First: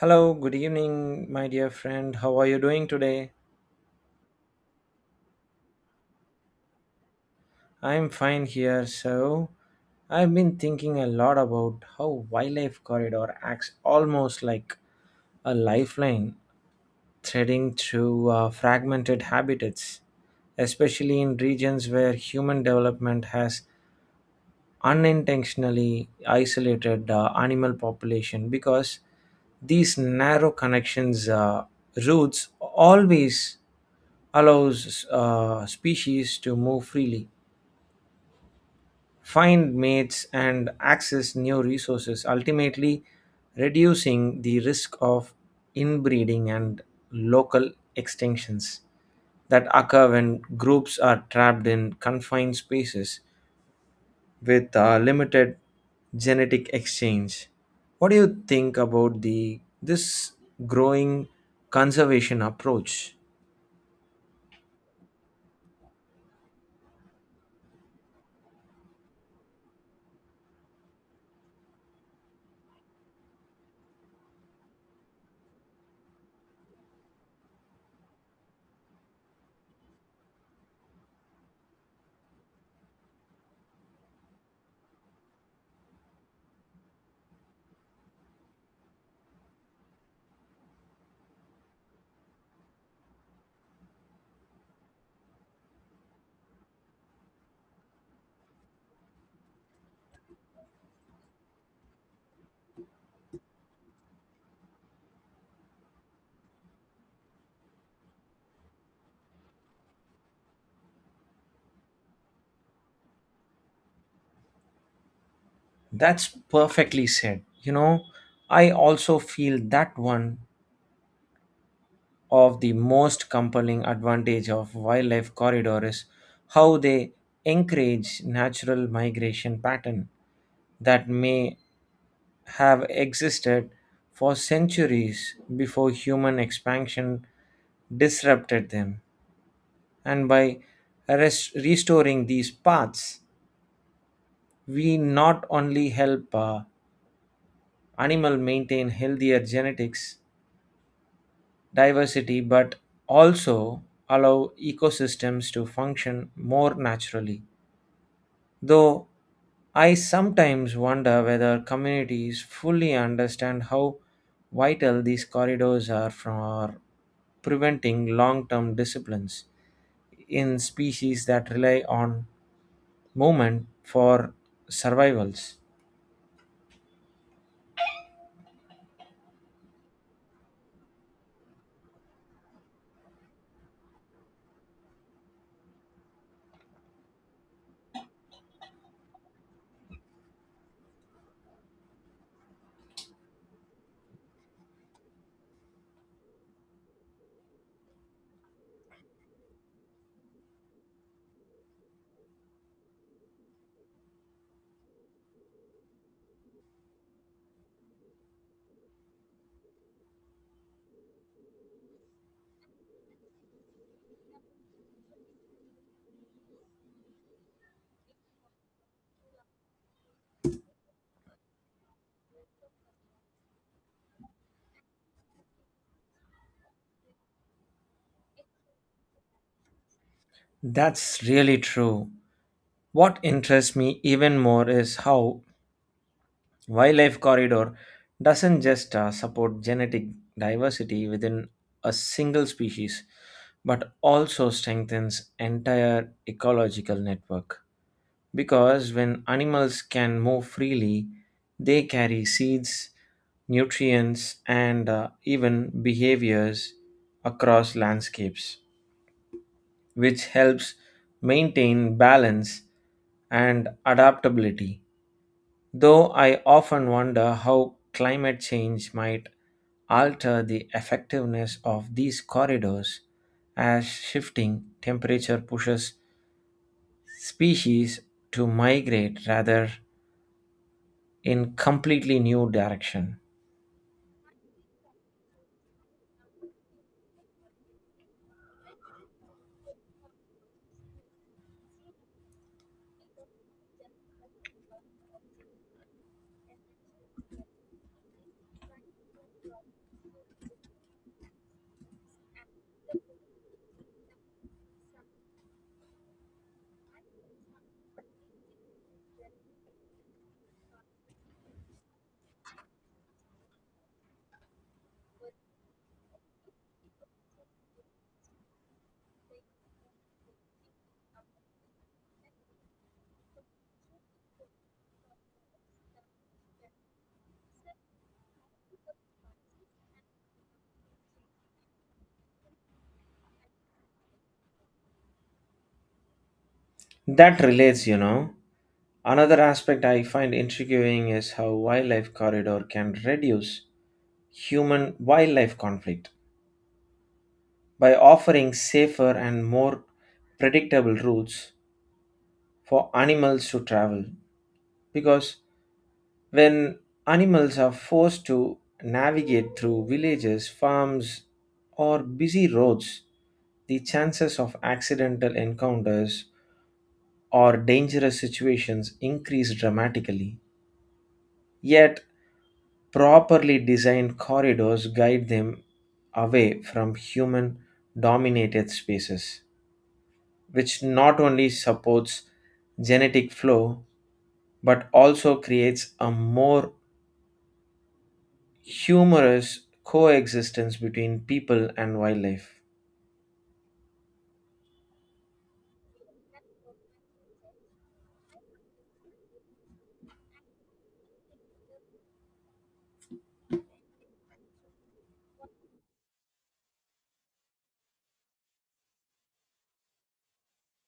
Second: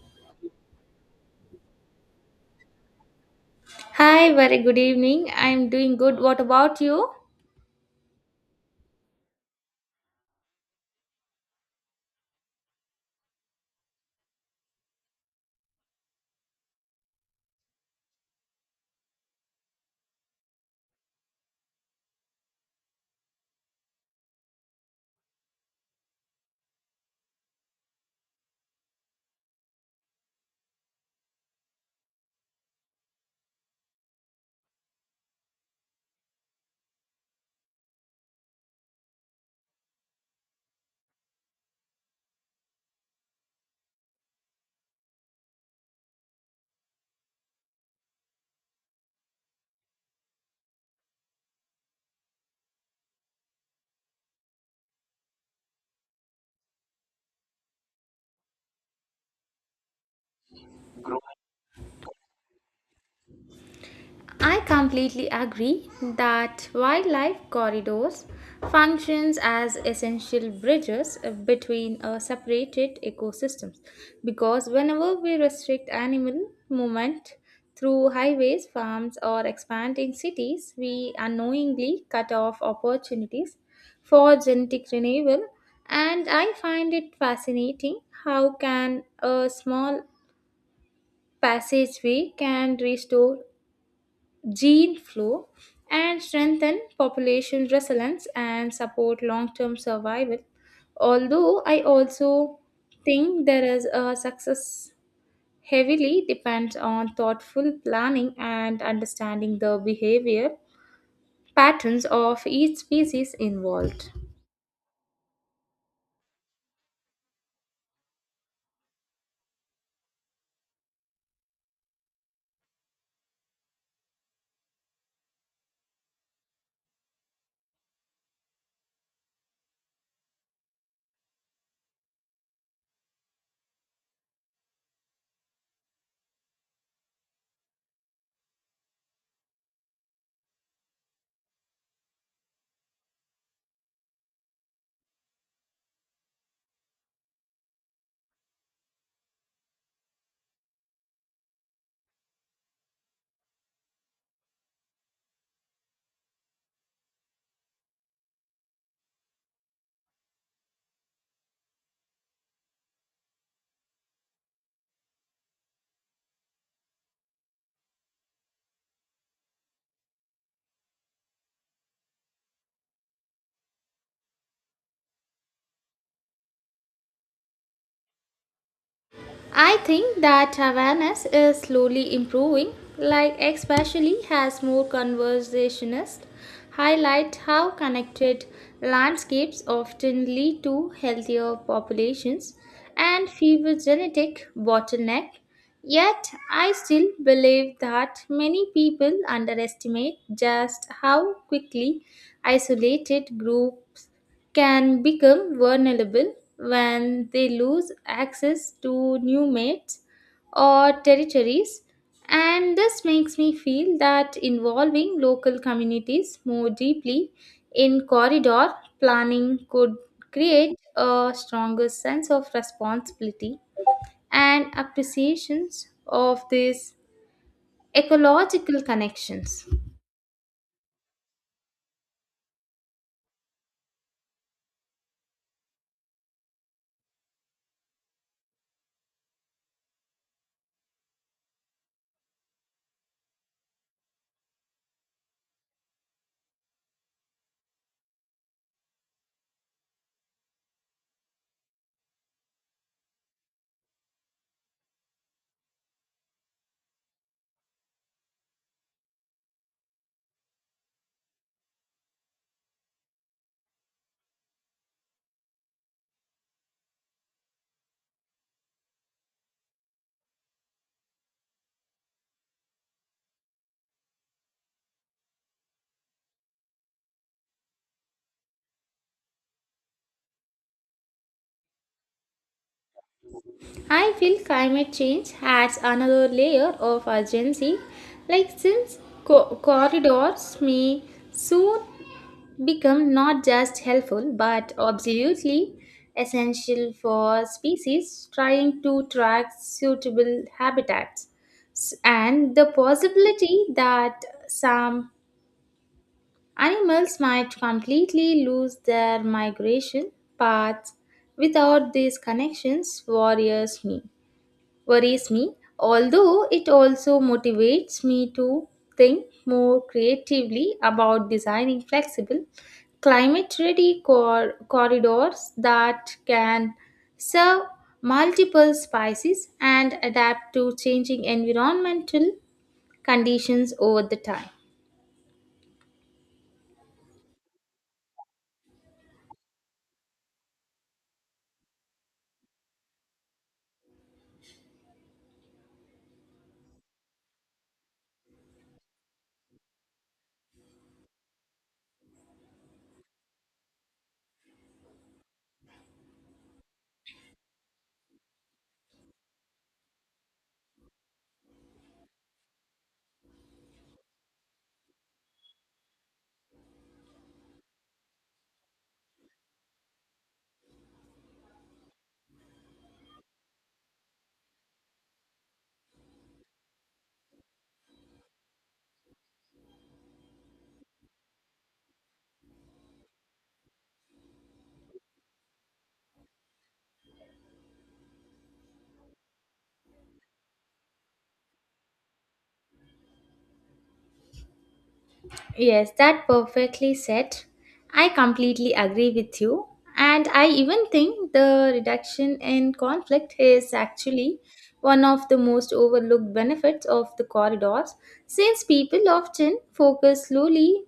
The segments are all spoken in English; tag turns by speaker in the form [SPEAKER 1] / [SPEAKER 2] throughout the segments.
[SPEAKER 1] Hello, good evening, my dear friend. How are you doing today?
[SPEAKER 2] Hi, very good evening. I'm doing good. What about you?
[SPEAKER 1] I'm fine here. So, I've been thinking a lot about how wildlife corridor acts almost like a lifeline threading through fragmented habitats, especially in regions where human development has unintentionally isolated animal population because these narrow connections routes always allows species to move freely, find mates, and access new resources, ultimately reducing the risk of inbreeding and local extinctions that occur when groups are trapped in confined spaces with limited genetic exchange. What do you think about the this growing conservation approach?
[SPEAKER 2] I completely agree that wildlife corridors functions as essential bridges between separated ecosystems because whenever we restrict animal movement through highways, farms or expanding cities, we unknowingly cut off opportunities for genetic renewal. And I find it fascinating how can a small passageway can restore gene flow and strengthen population resilience and support long-term survival, although I also think there is a success heavily depends on thoughtful planning and understanding the behavior patterns of each species involved.
[SPEAKER 1] That's perfectly said. You know, I also feel that one of the most compelling advantage of wildlife corridor is how they encourage natural migration pattern that may have existed for centuries before human expansion disrupted them, and by restoring these paths, we not only help animal maintain healthier genetics diversity but also allow ecosystems to function more naturally, though I sometimes wonder whether communities fully understand how vital these corridors are for preventing long-term disciplines in species that rely on moment for survivals.
[SPEAKER 2] I think that awareness is slowly improving, like especially as more conversationalists highlight how connected landscapes often lead to healthier populations and fewer genetic bottleneck. Yet I still believe that many people underestimate just how quickly isolated groups can become vulnerable when they lose access to new mates or territories. And this makes me feel that involving local communities more deeply in corridor planning could create a stronger sense of responsibility and appreciations of these ecological connections.
[SPEAKER 1] That's really true. What interests me even more is how wildlife corridor doesn't just support genetic diversity within a single species, but also strengthens entire ecological network. Because when animals can move freely, they carry seeds, nutrients, and even behaviors across landscapes, which helps maintain balance and adaptability. Though I often wonder how climate change might alter the effectiveness of these corridors as shifting temperature pushes species to migrate rather in completely new direction.
[SPEAKER 2] I feel climate change adds another layer of urgency, like since corridors may soon become not just helpful but absolutely essential for species trying to track suitable habitats, and the possibility that some animals might completely lose their migration paths without these connections worries me, although it also motivates me to think more creatively about designing flexible, climate ready corridors that can serve multiple species and adapt to changing environmental conditions over the time.
[SPEAKER 1] That relates, you know, another aspect I find intriguing is how wildlife corridor can reduce human wildlife conflict by offering safer and more predictable routes for animals to travel. Because when animals are forced to navigate through villages, farms, or busy roads, the chances of accidental encounters or dangerous situations increase dramatically. Yet, properly designed corridors guide them away from human dominated spaces, which not only supports genetic flow but also creates a more humorous coexistence between people and wildlife.
[SPEAKER 2] Yes, that perfectly said. I completely agree with you. And I even think the reduction in conflict is actually one of the most overlooked benefits of the corridors, since people often focus slowly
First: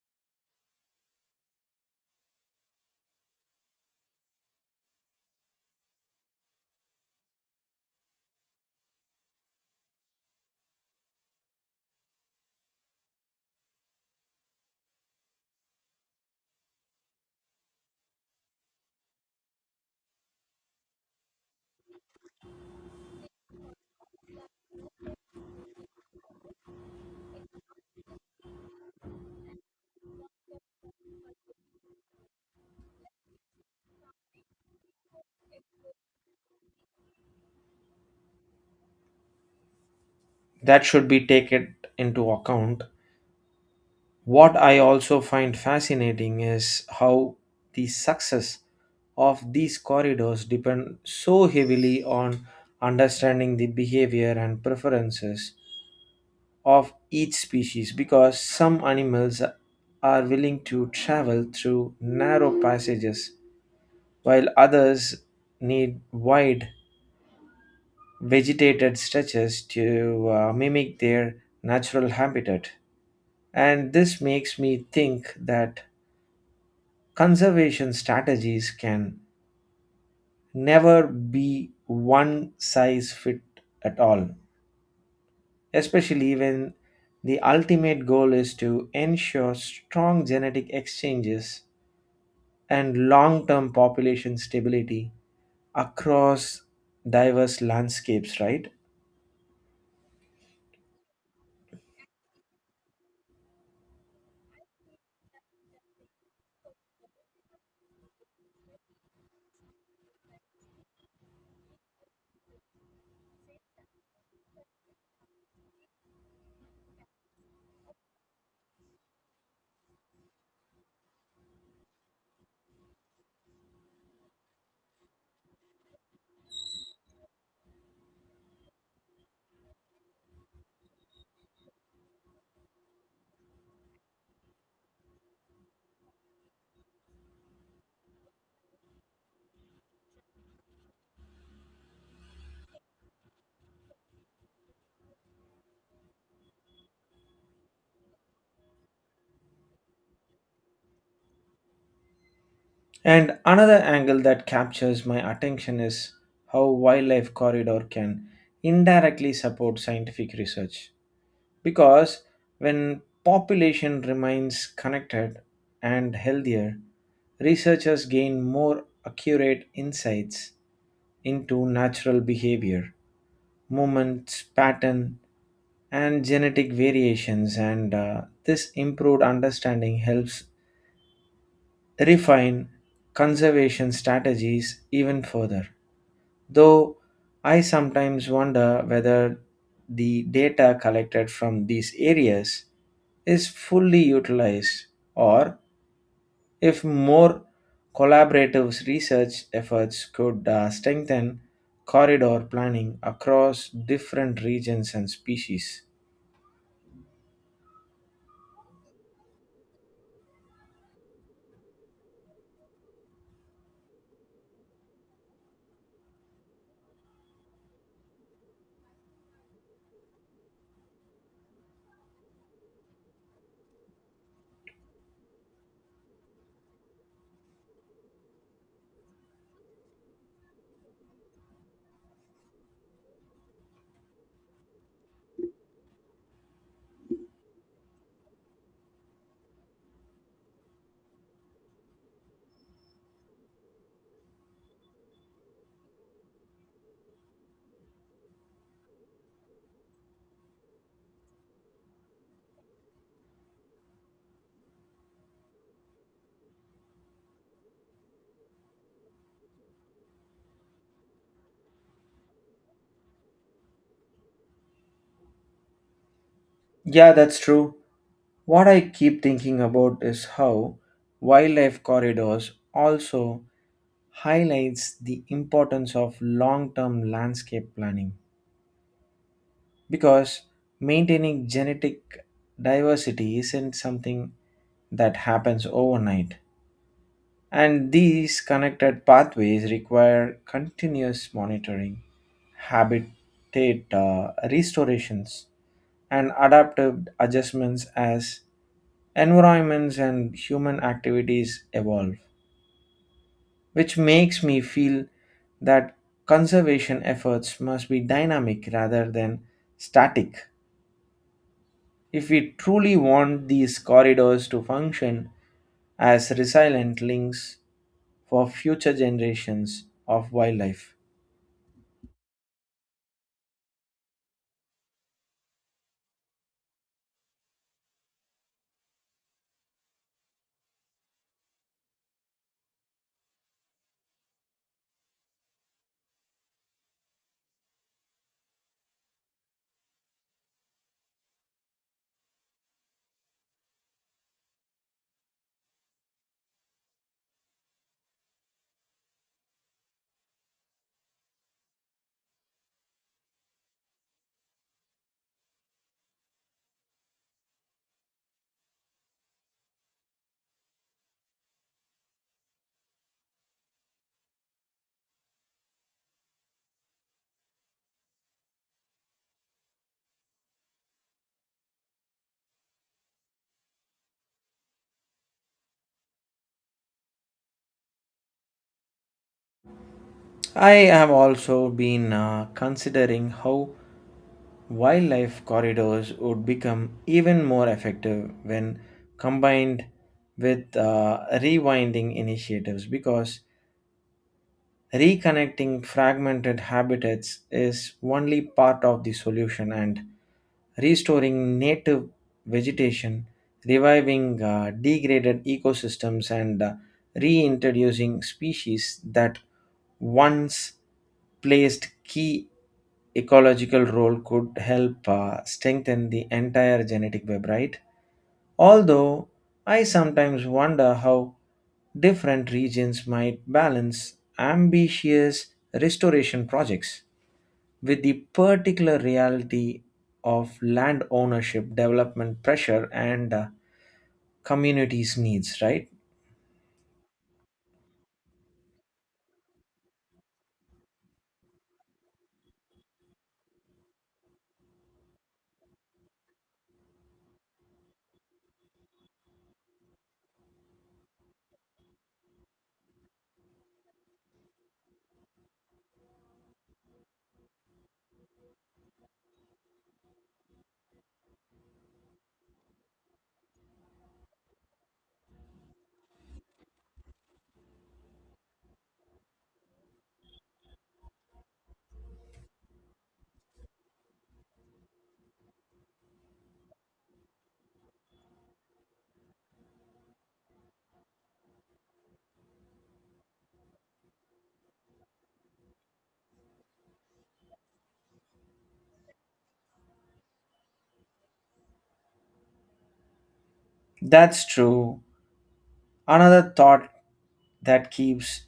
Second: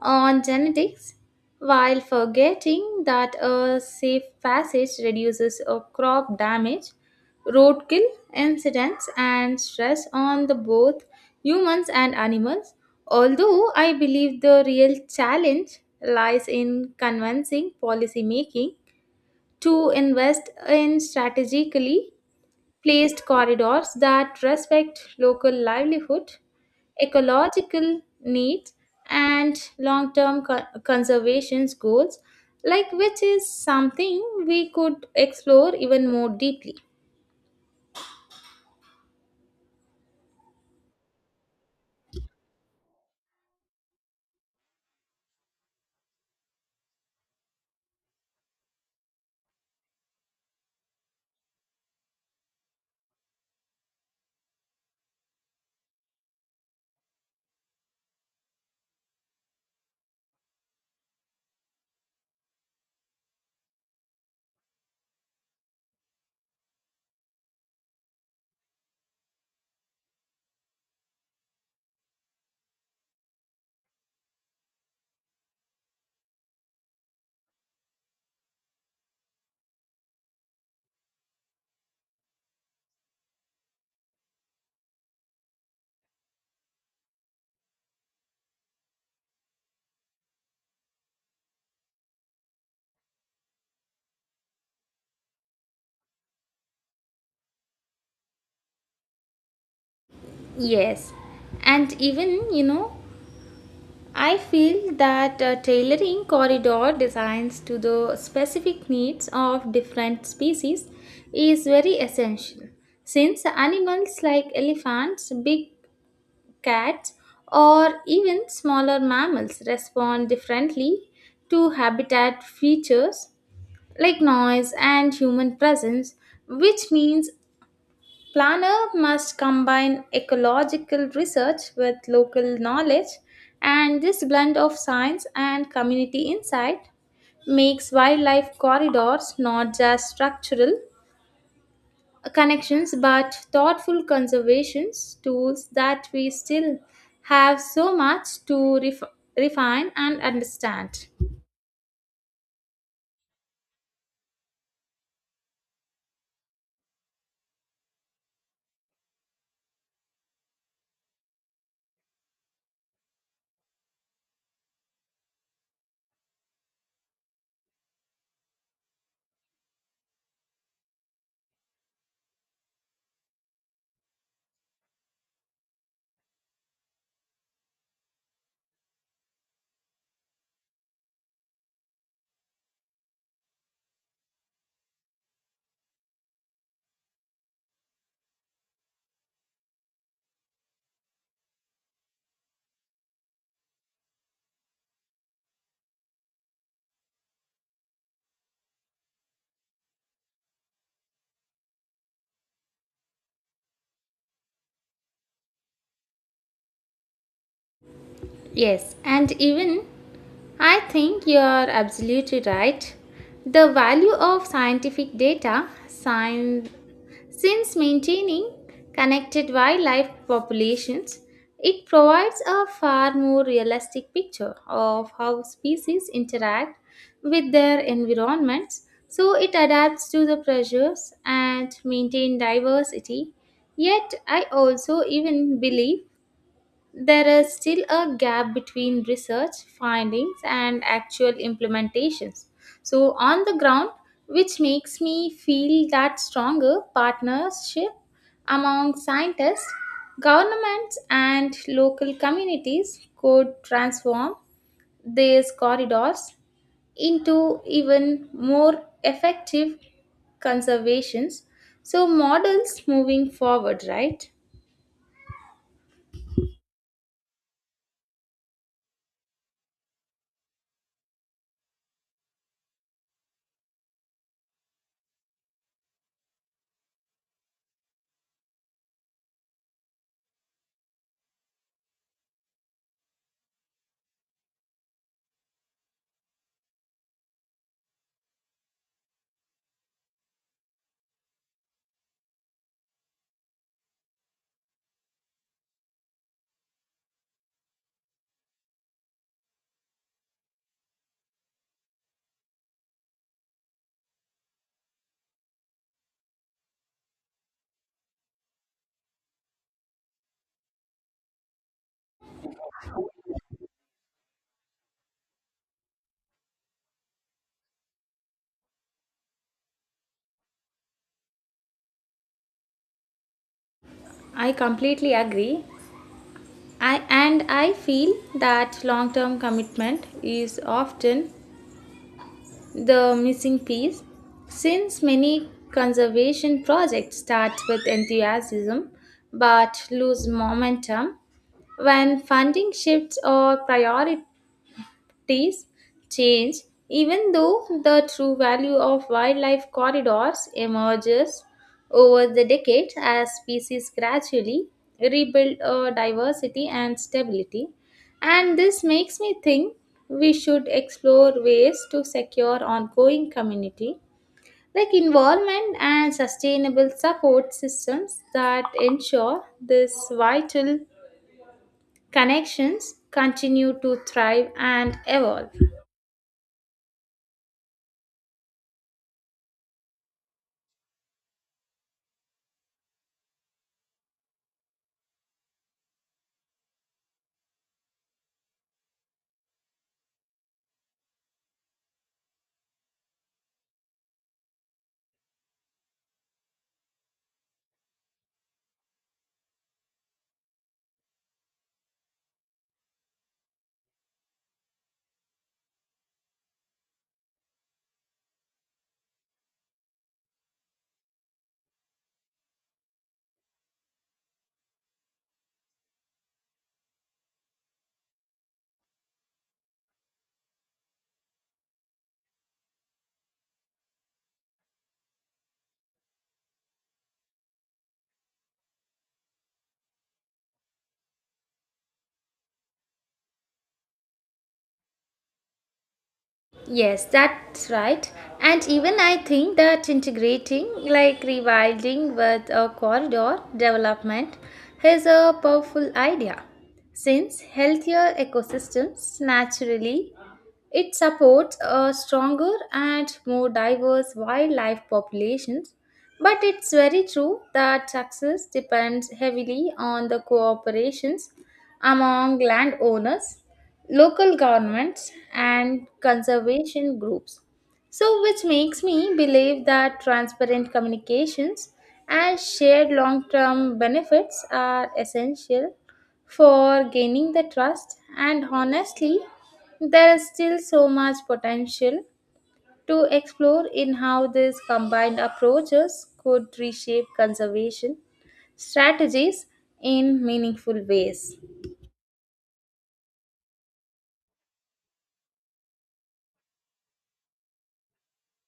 [SPEAKER 2] on genetics while forgetting that a safe passage reduces a crop damage, roadkill, incidents, and stress on the both humans and animals. Although I believe the real challenge lies in convincing policymaking to invest in strategically placed corridors that respect local livelihood, ecological needs, and long term conservation goals, like which is something we could explore even more deeply.
[SPEAKER 1] That should be taken into account. What I also find fascinating is how the success of these corridors depend so heavily on understanding the behavior and preferences of each species, because some animals are willing to travel through narrow passages while others need wide vegetated stretches to mimic their natural habitat. And this makes me think that conservation strategies can never be one size fit at all, especially when the ultimate goal is to ensure strong genetic exchanges and long term population stability across diverse landscapes, right?
[SPEAKER 2] Yes, and even you know, I feel that tailoring corridor designs to the specific needs of different species is very essential, since animals like elephants, big cats, or even smaller mammals respond differently to habitat features like noise and human presence, which means planner must combine ecological research with local knowledge, and this blend of science and community insight makes wildlife corridors not just structural connections but thoughtful conservation tools that we still have so much to refine and understand.
[SPEAKER 1] And another angle that captures my attention is how wildlife corridor can indirectly support scientific research, because when population remains connected and healthier, researchers gain more accurate insights into natural behavior, movements pattern, and genetic variations, and this improved understanding helps refine conservation strategies even further. Though I sometimes wonder whether the data collected from these areas is fully utilized, or if more collaborative research efforts could strengthen corridor planning across different regions and species.
[SPEAKER 2] Yes, and even I think you are absolutely right. The value of scientific data science, since maintaining connected wildlife populations, it provides a far more realistic picture of how species interact with their environments. So it adapts to the pressures and maintain diversity. Yet I also even believe there is still a gap between research findings and actual implementations. So, on the ground, which makes me feel that stronger partnership among scientists, governments, and local communities could transform these corridors into even more effective conservations. So, models moving forward, right?
[SPEAKER 1] Yeah, that's true. What I keep thinking about is how wildlife corridors also highlights the importance of long-term landscape planning, because maintaining genetic diversity isn't something that happens overnight, and these connected pathways require continuous monitoring, habitat restorations, and adaptive adjustments as environments and human activities evolve, which makes me feel that conservation efforts must be dynamic rather than static, if we truly want these corridors to function as resilient links for future generations of wildlife.
[SPEAKER 2] I completely agree. I feel that long-term commitment is often the missing piece, since many conservation projects start with enthusiasm but lose momentum when funding shifts or priorities trees change, even though the true value of wildlife corridors emerges over the decades as species gradually rebuild diversity and stability. And this makes me think we should explore ways to secure ongoing community, like involvement and sustainable support systems that ensure these vital connections continue to thrive and evolve.
[SPEAKER 1] I have also been considering how wildlife corridors would become even more effective when combined with rewinding initiatives, because reconnecting fragmented habitats is only part of the solution, and restoring native vegetation, reviving degraded ecosystems, and reintroducing species that once placed key ecological role could help strengthen the entire genetic web, right? Although I sometimes wonder how different regions might balance ambitious restoration projects with the particular reality of land ownership, development pressure, and communities' needs, right?
[SPEAKER 2] Yes, that's right. And even I think that integrating, like rewilding with a corridor development, is a powerful idea. Since healthier ecosystems naturally it supports a stronger and more diverse wildlife populations, but it's very true that success depends heavily on the cooperations among landowners, local governments, and conservation groups. So, which makes me believe that transparent communications and shared long term benefits are essential for gaining the trust, and honestly there is still so much potential to explore in how these combined approaches could reshape conservation strategies in meaningful ways.
[SPEAKER 1] That's true. Another thought that keeps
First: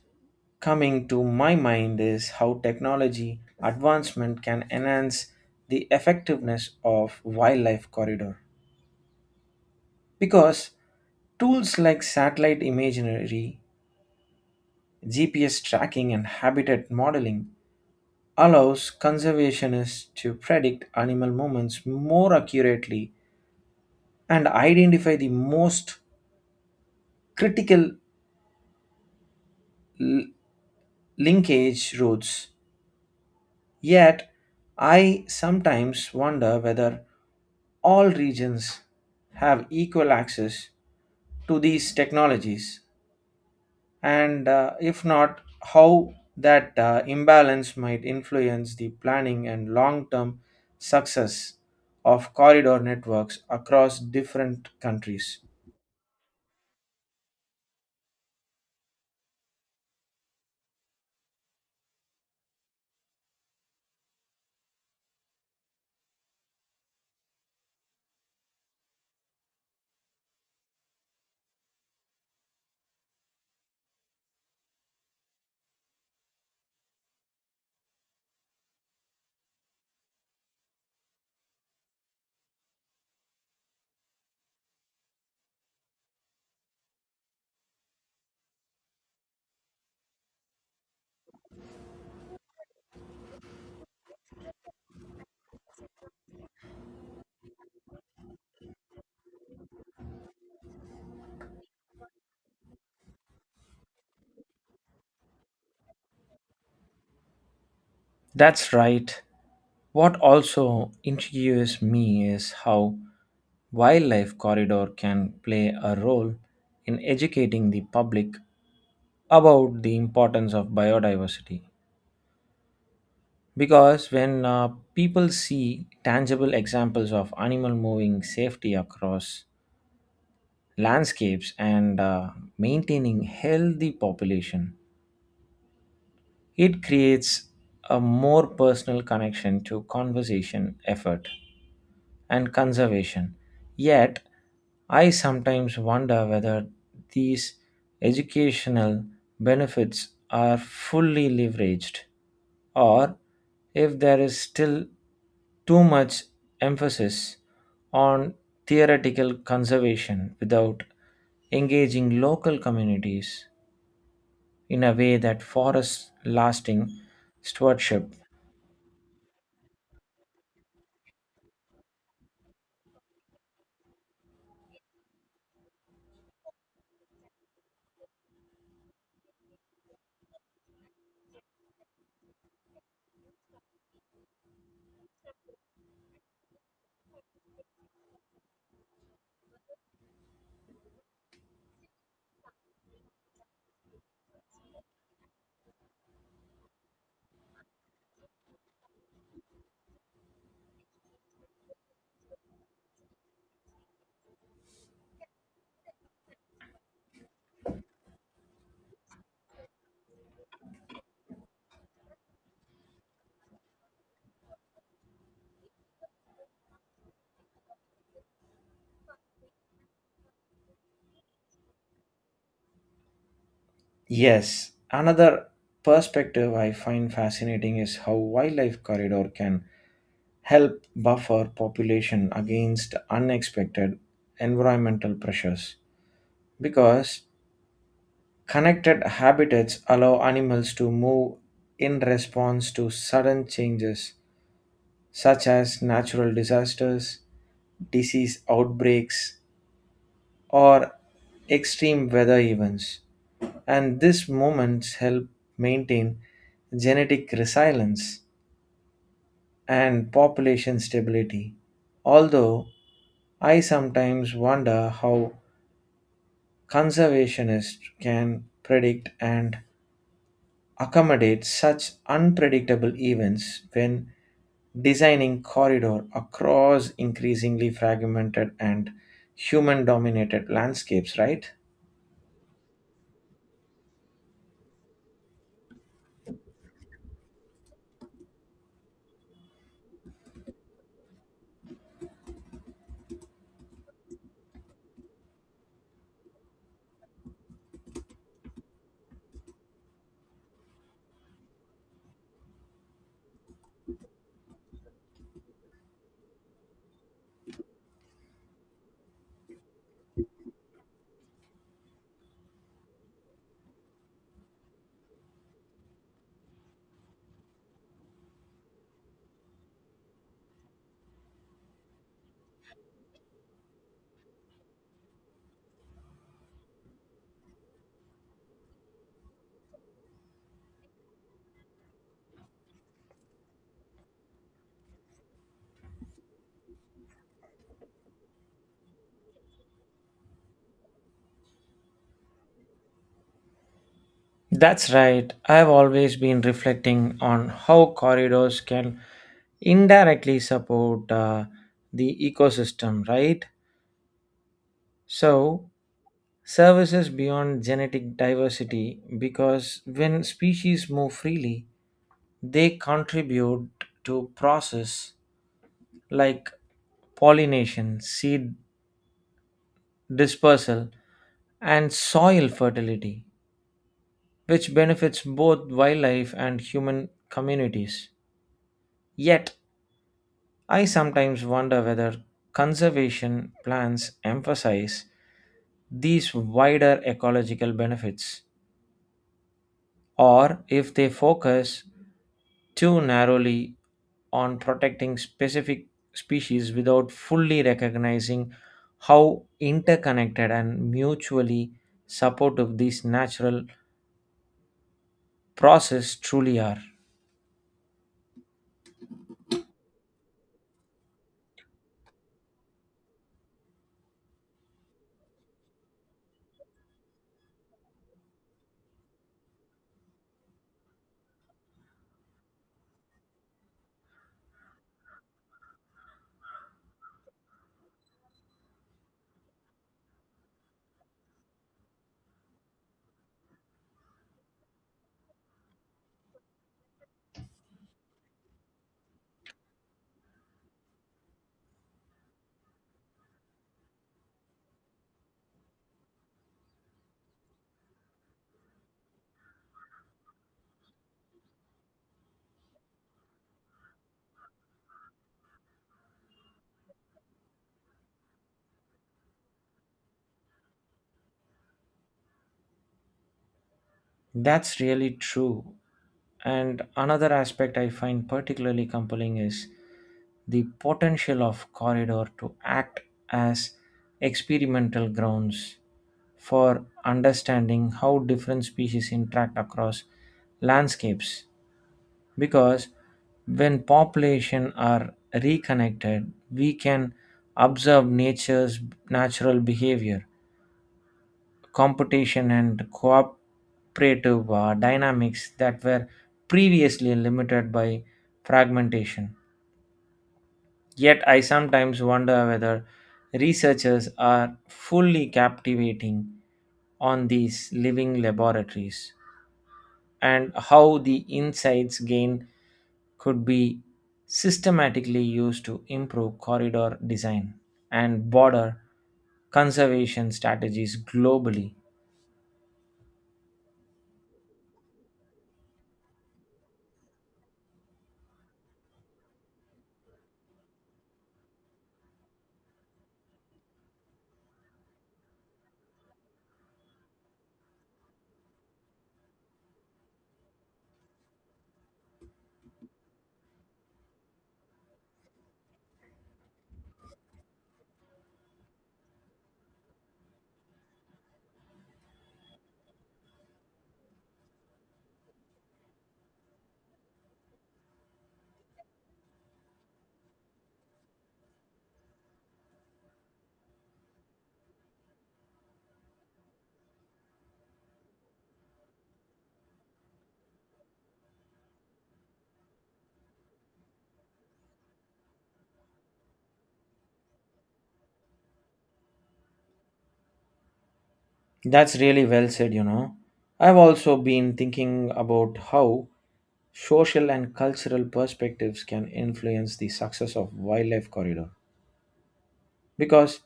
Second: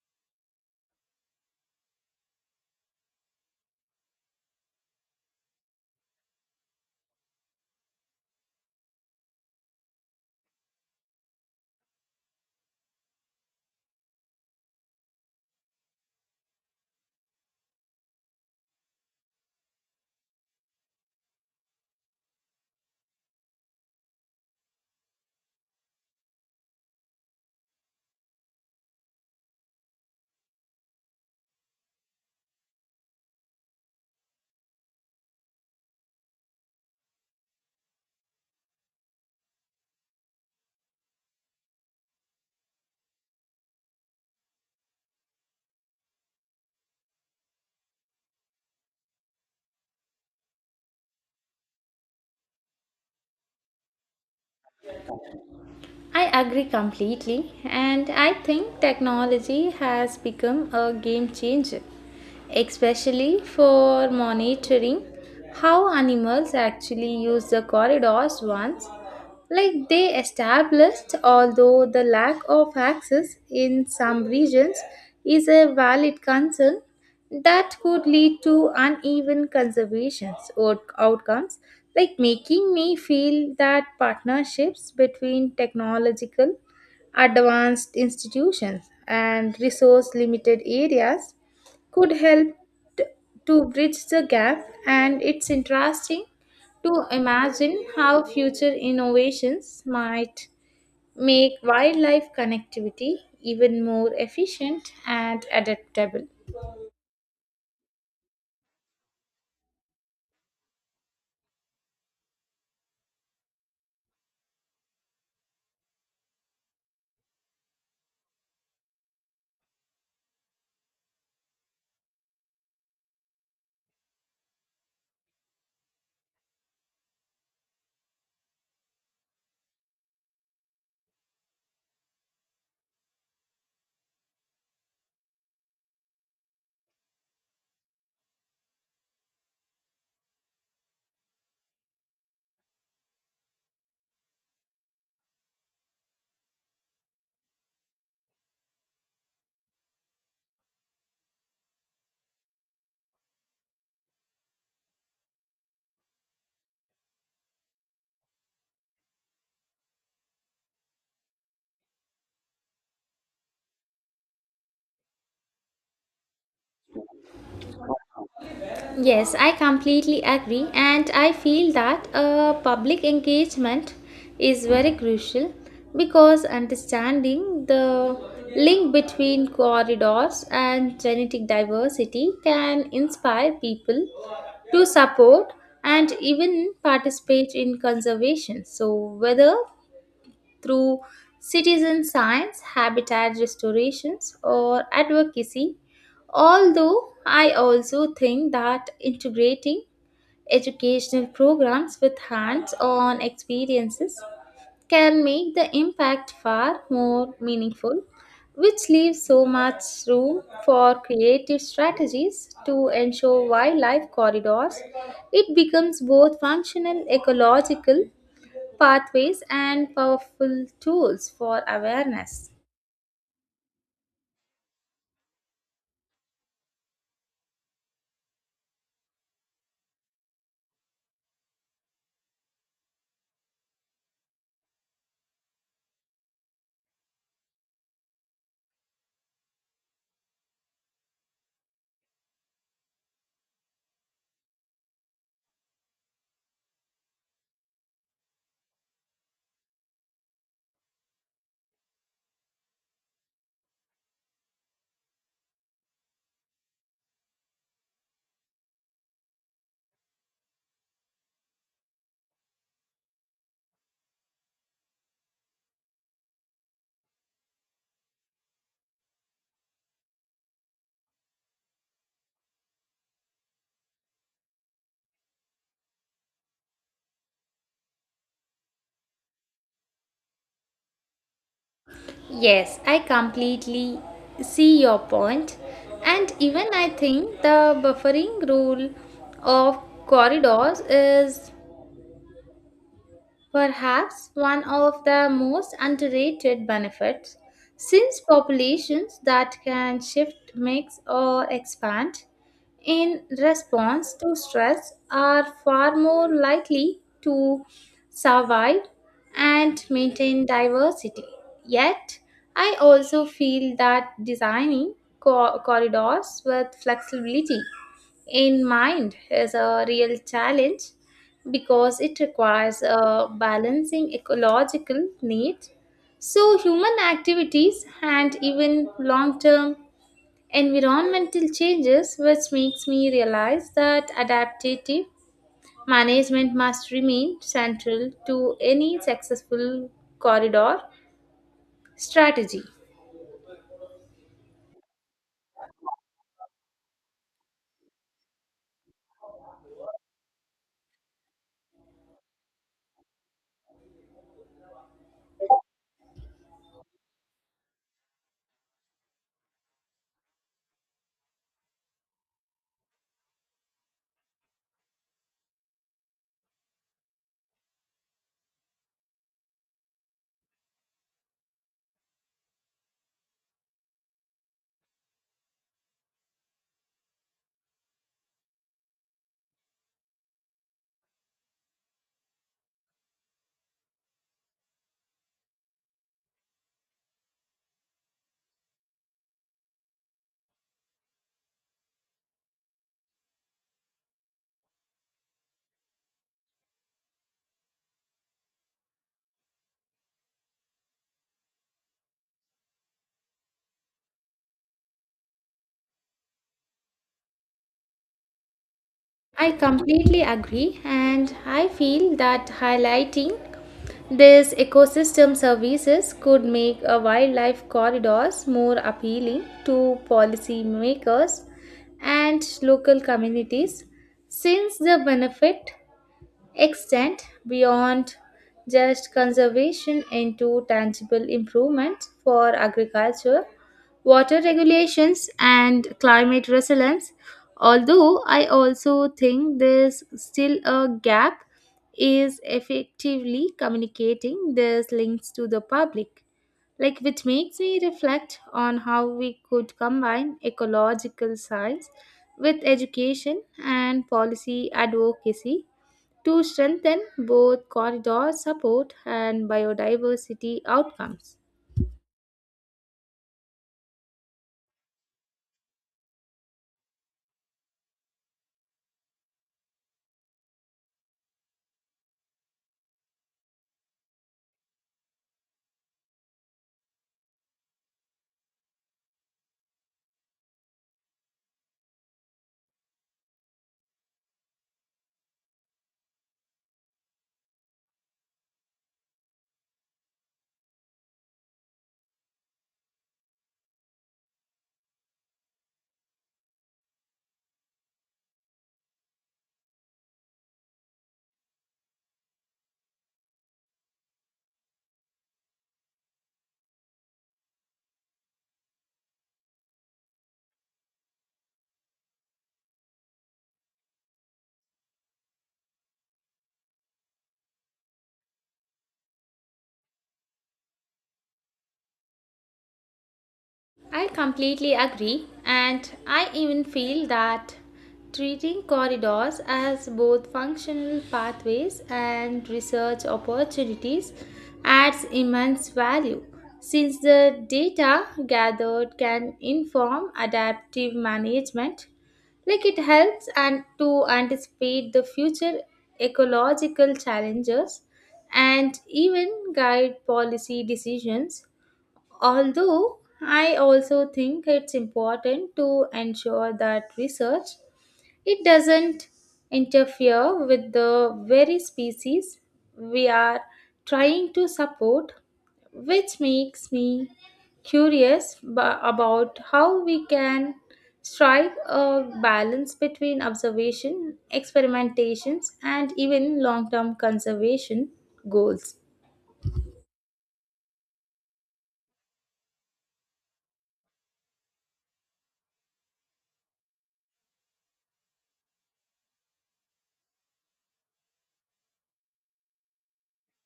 [SPEAKER 1] coming to my mind is how technology advancement can enhance the effectiveness of wildlife corridor, because tools like satellite imagery, gps tracking, and habitat modeling allows conservationists to predict animal movements more accurately and identify the most critical l- linkage routes. Yet, I sometimes wonder whether all regions have equal access to these technologies. And if not, how that imbalance might influence the planning and long term success of corridor networks across different countries.
[SPEAKER 2] I agree completely, and I think technology has become a game changer, especially for monitoring how animals actually use the corridors once. Like they established, although the lack of access in some regions is a valid concern that could lead to uneven conservations or outcomes, like making me feel that partnerships between technological advanced institutions and resource limited areas could help t- to bridge the gap. And it's interesting to imagine how future innovations might make wildlife connectivity even more efficient and adaptable.
[SPEAKER 1] That's right. What also intrigues me is how wildlife corridor can play a role in educating the public about the importance of biodiversity. Because when people see tangible examples of animal moving safely across landscapes and maintaining healthy population, it creates a more personal connection to conservation effort and conservation. Yet, I sometimes wonder whether these educational benefits are fully leveraged, or if there is still too much emphasis on theoretical conservation without engaging local communities in a way that forests lasting stewardship.
[SPEAKER 2] Yes, I completely agree, and I feel that public engagement is very crucial, because understanding the link between corridors and genetic diversity can inspire people to support and even participate in conservation. So, whether through citizen science, habitat restorations, or advocacy. Although I also think that integrating educational programs with hands on experiences can make the impact far more meaningful, which leaves so much room for creative strategies to ensure wildlife corridors. It becomes both functional, ecological, pathways, and powerful tools for awareness.
[SPEAKER 1] Yes, another perspective I find fascinating is how wildlife corridor can help buffer population against unexpected environmental pressures, because connected habitats allow animals to move in response to sudden changes such as natural disasters, disease outbreaks, or extreme weather events. And these moments help maintain genetic resilience and population stability. Although I sometimes wonder how conservationists can predict and accommodate such unpredictable events when designing corridor across increasingly fragmented and human dominated landscapes, right?
[SPEAKER 2] Yes, I completely see your point, and even I think the buffering rule of corridors is perhaps one of the most underrated benefits, since populations that can shift, mix, or expand in response to stress are far more likely to survive and maintain diversity. Yet, I also feel that designing corridors with flexibility in mind is a real challenge, because it requires a balancing ecological needs so human activities and even long-term environmental changes, which makes me realize that adaptive management must remain central to any successful corridor strategy.
[SPEAKER 1] That's right. I've always been reflecting on how corridors can indirectly support the ecosystem, right? So, services beyond genetic diversity, because when species move freely, they contribute to process like pollination, seed dispersal, and soil fertility, which benefits both wildlife and human communities. Yet, I sometimes wonder whether conservation plans emphasize these wider ecological benefits, or if they focus too narrowly on protecting specific species without fully recognizing how interconnected and mutually supportive these natural processes truly are.
[SPEAKER 2] I completely agree, and I feel that highlighting these ecosystem services could make a wildlife corridors more appealing to policymakers and local communities, since the benefit extend beyond just conservation into tangible improvements for agriculture, water regulations, and climate resilience. Although I also think there's still a gap is effectively communicating these links to the public, like which makes me reflect on how we could combine ecological science with education and policy advocacy to strengthen both corridor support and biodiversity outcomes.
[SPEAKER 1] That's really true. And another aspect I find particularly compelling is the potential of corridor to act as experimental grounds for understanding how different species interact across landscapes, because when population are reconnected, we can observe nature's natural behavior, competition, and cooperative dynamics that were previously limited by fragmentation. Yet, I sometimes wonder whether researchers are fully captivating on these living laboratories, and how the insights gained could be systematically used to improve corridor design and border conservation strategies globally.
[SPEAKER 2] I completely agree, and I even feel that treating corridors as both functional pathways and research opportunities adds immense value, since the data gathered can inform adaptive management, like it helps and to anticipate the future ecological challenges and even guide policy decisions. Although I also think it's important to ensure that research it doesn't interfere with the very species we are trying to support, which makes me curious about how we can strike a balance between observation, experimentations, and even long term conservation goals.
[SPEAKER 1] That's really well said, you know. I've also been thinking about how social and cultural perspectives can influence the success of wildlife corridor, because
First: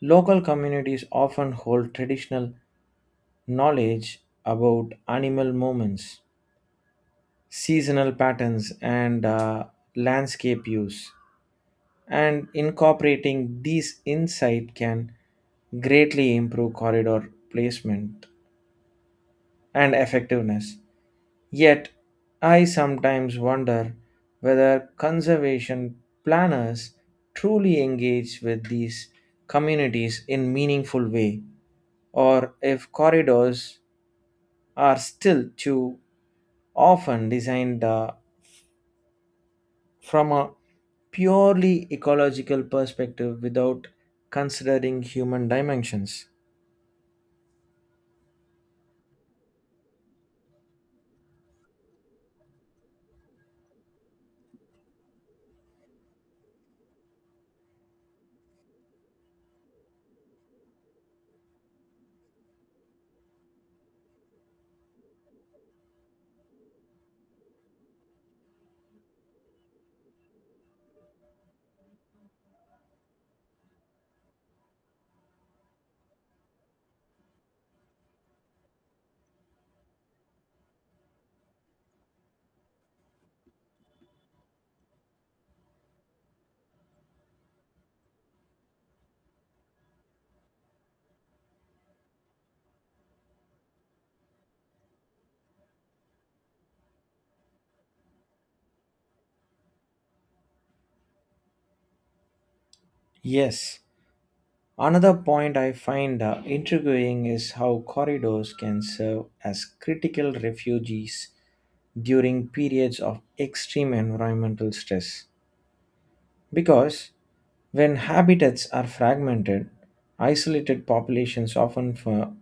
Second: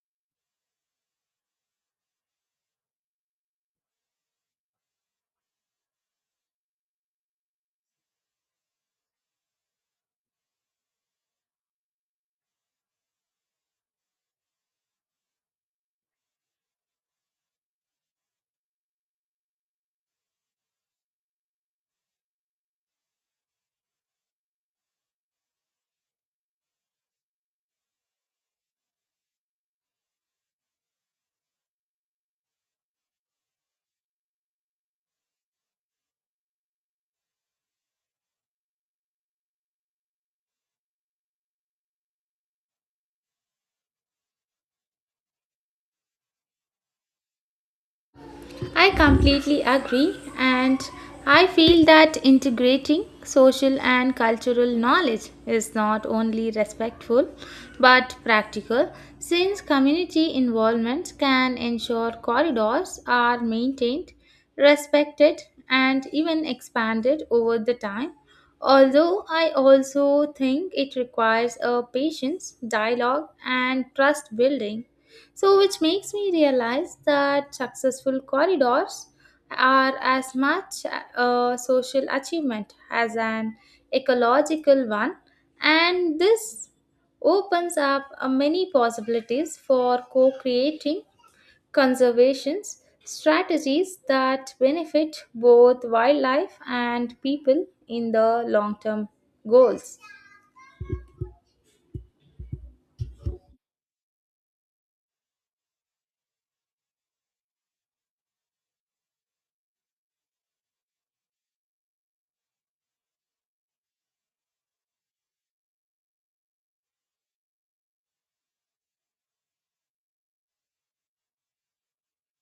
[SPEAKER 1] local communities often hold traditional knowledge about animal movements, seasonal patterns, and landscape use. And incorporating these insight can greatly improve corridor placement and effectiveness. Yet, I sometimes wonder whether conservation planners truly engage with these communities in meaningful way, or if corridors are still too often designed from a purely ecological perspective without considering human dimensions.
[SPEAKER 2] I completely agree, and I feel that integrating social and cultural knowledge is not only respectful but practical, since community involvement can ensure corridors are maintained, respected, and even expanded over the time. Although I also think it requires a patience, dialogue, and trust building, so, which makes me realize that successful corridors are as much a social achievement as an ecological one, and this opens up many possibilities for co creating conservation strategies that benefit both wildlife and people in the long term goals.
[SPEAKER 1] Yes, another point I find intriguing is how corridors can serve as critical refuges during periods of extreme environmental stress. Because when habitats are fragmented, isolated populations often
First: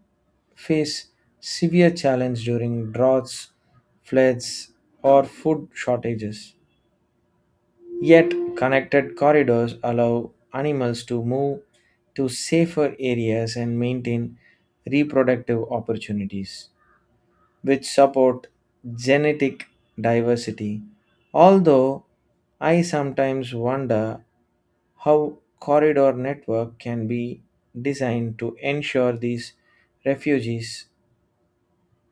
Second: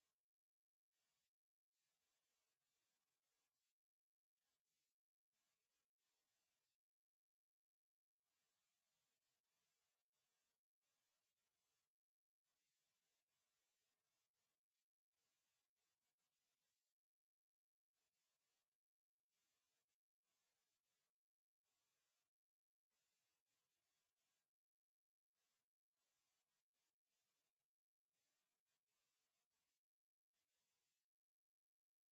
[SPEAKER 1] face severe challenge during droughts, floods, or food shortages. Yet, connected corridors allow animals to move to safer areas and maintain reproductive opportunities, which support genetic diversity. Although I sometimes wonder how corridor network can be designed to ensure these refugees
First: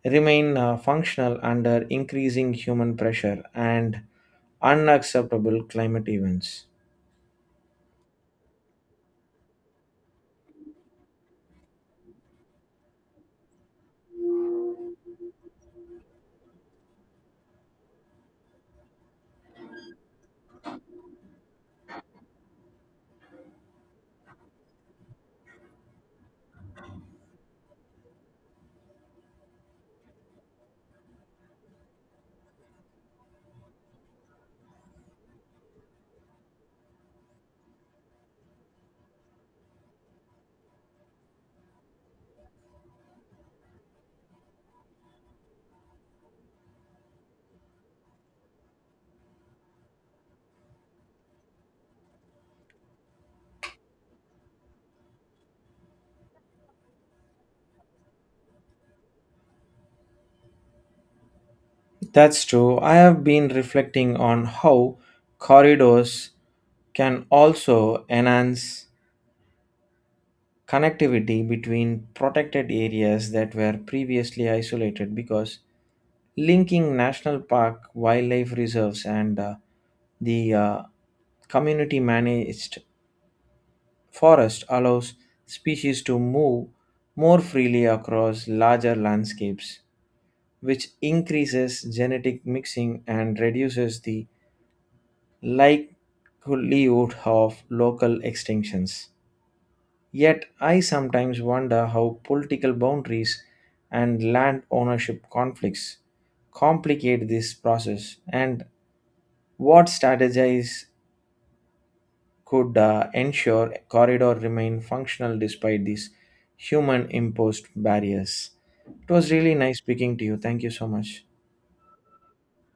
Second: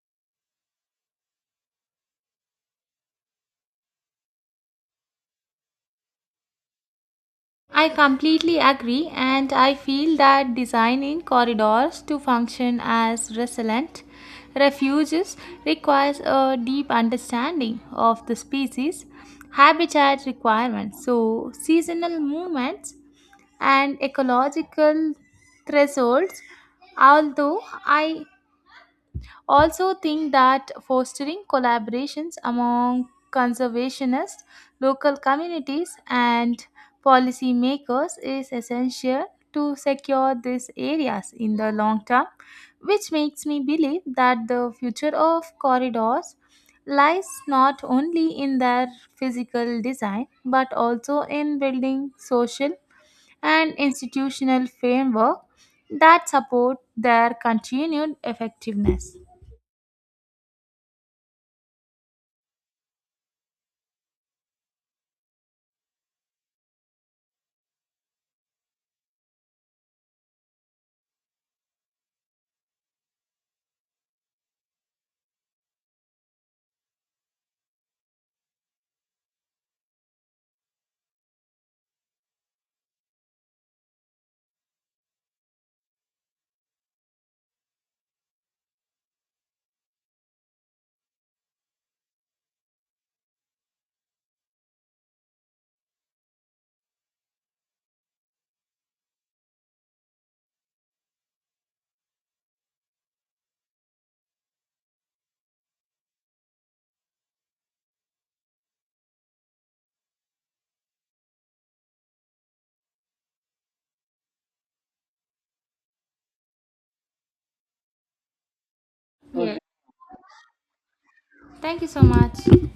[SPEAKER 1] remain functional under increasing human pressure and unacceptable climate events.
[SPEAKER 2] I completely agree, and I feel that designing corridors to function as resilient refuges requires a deep understanding of the species, habitat requirements, so seasonal movements, and ecological thresholds. Although I also think that fostering collaborations among conservationists, local communities, and policymakers is essential to secure these areas in the long term, which makes me believe that the future of corridors lies not only in their physical design but also in building social and institutional framework that support their continued effectiveness.
[SPEAKER 1] That's true. I have been reflecting on how corridors can also enhance connectivity between protected areas that were previously isolated, because linking national park, wildlife reserves, and the community managed forest allows species to move more freely across larger landscapes, which increases genetic mixing and reduces the likelihood of local extinctions. Yet I sometimes wonder how political boundaries and land ownership conflicts complicate this process, and what strategies could ensure corridor remain functional despite these human imposed barriers. It was really
[SPEAKER 2] Yes.
[SPEAKER 1] nice speaking to you. Thank you so much.
[SPEAKER 2] Thank you so much.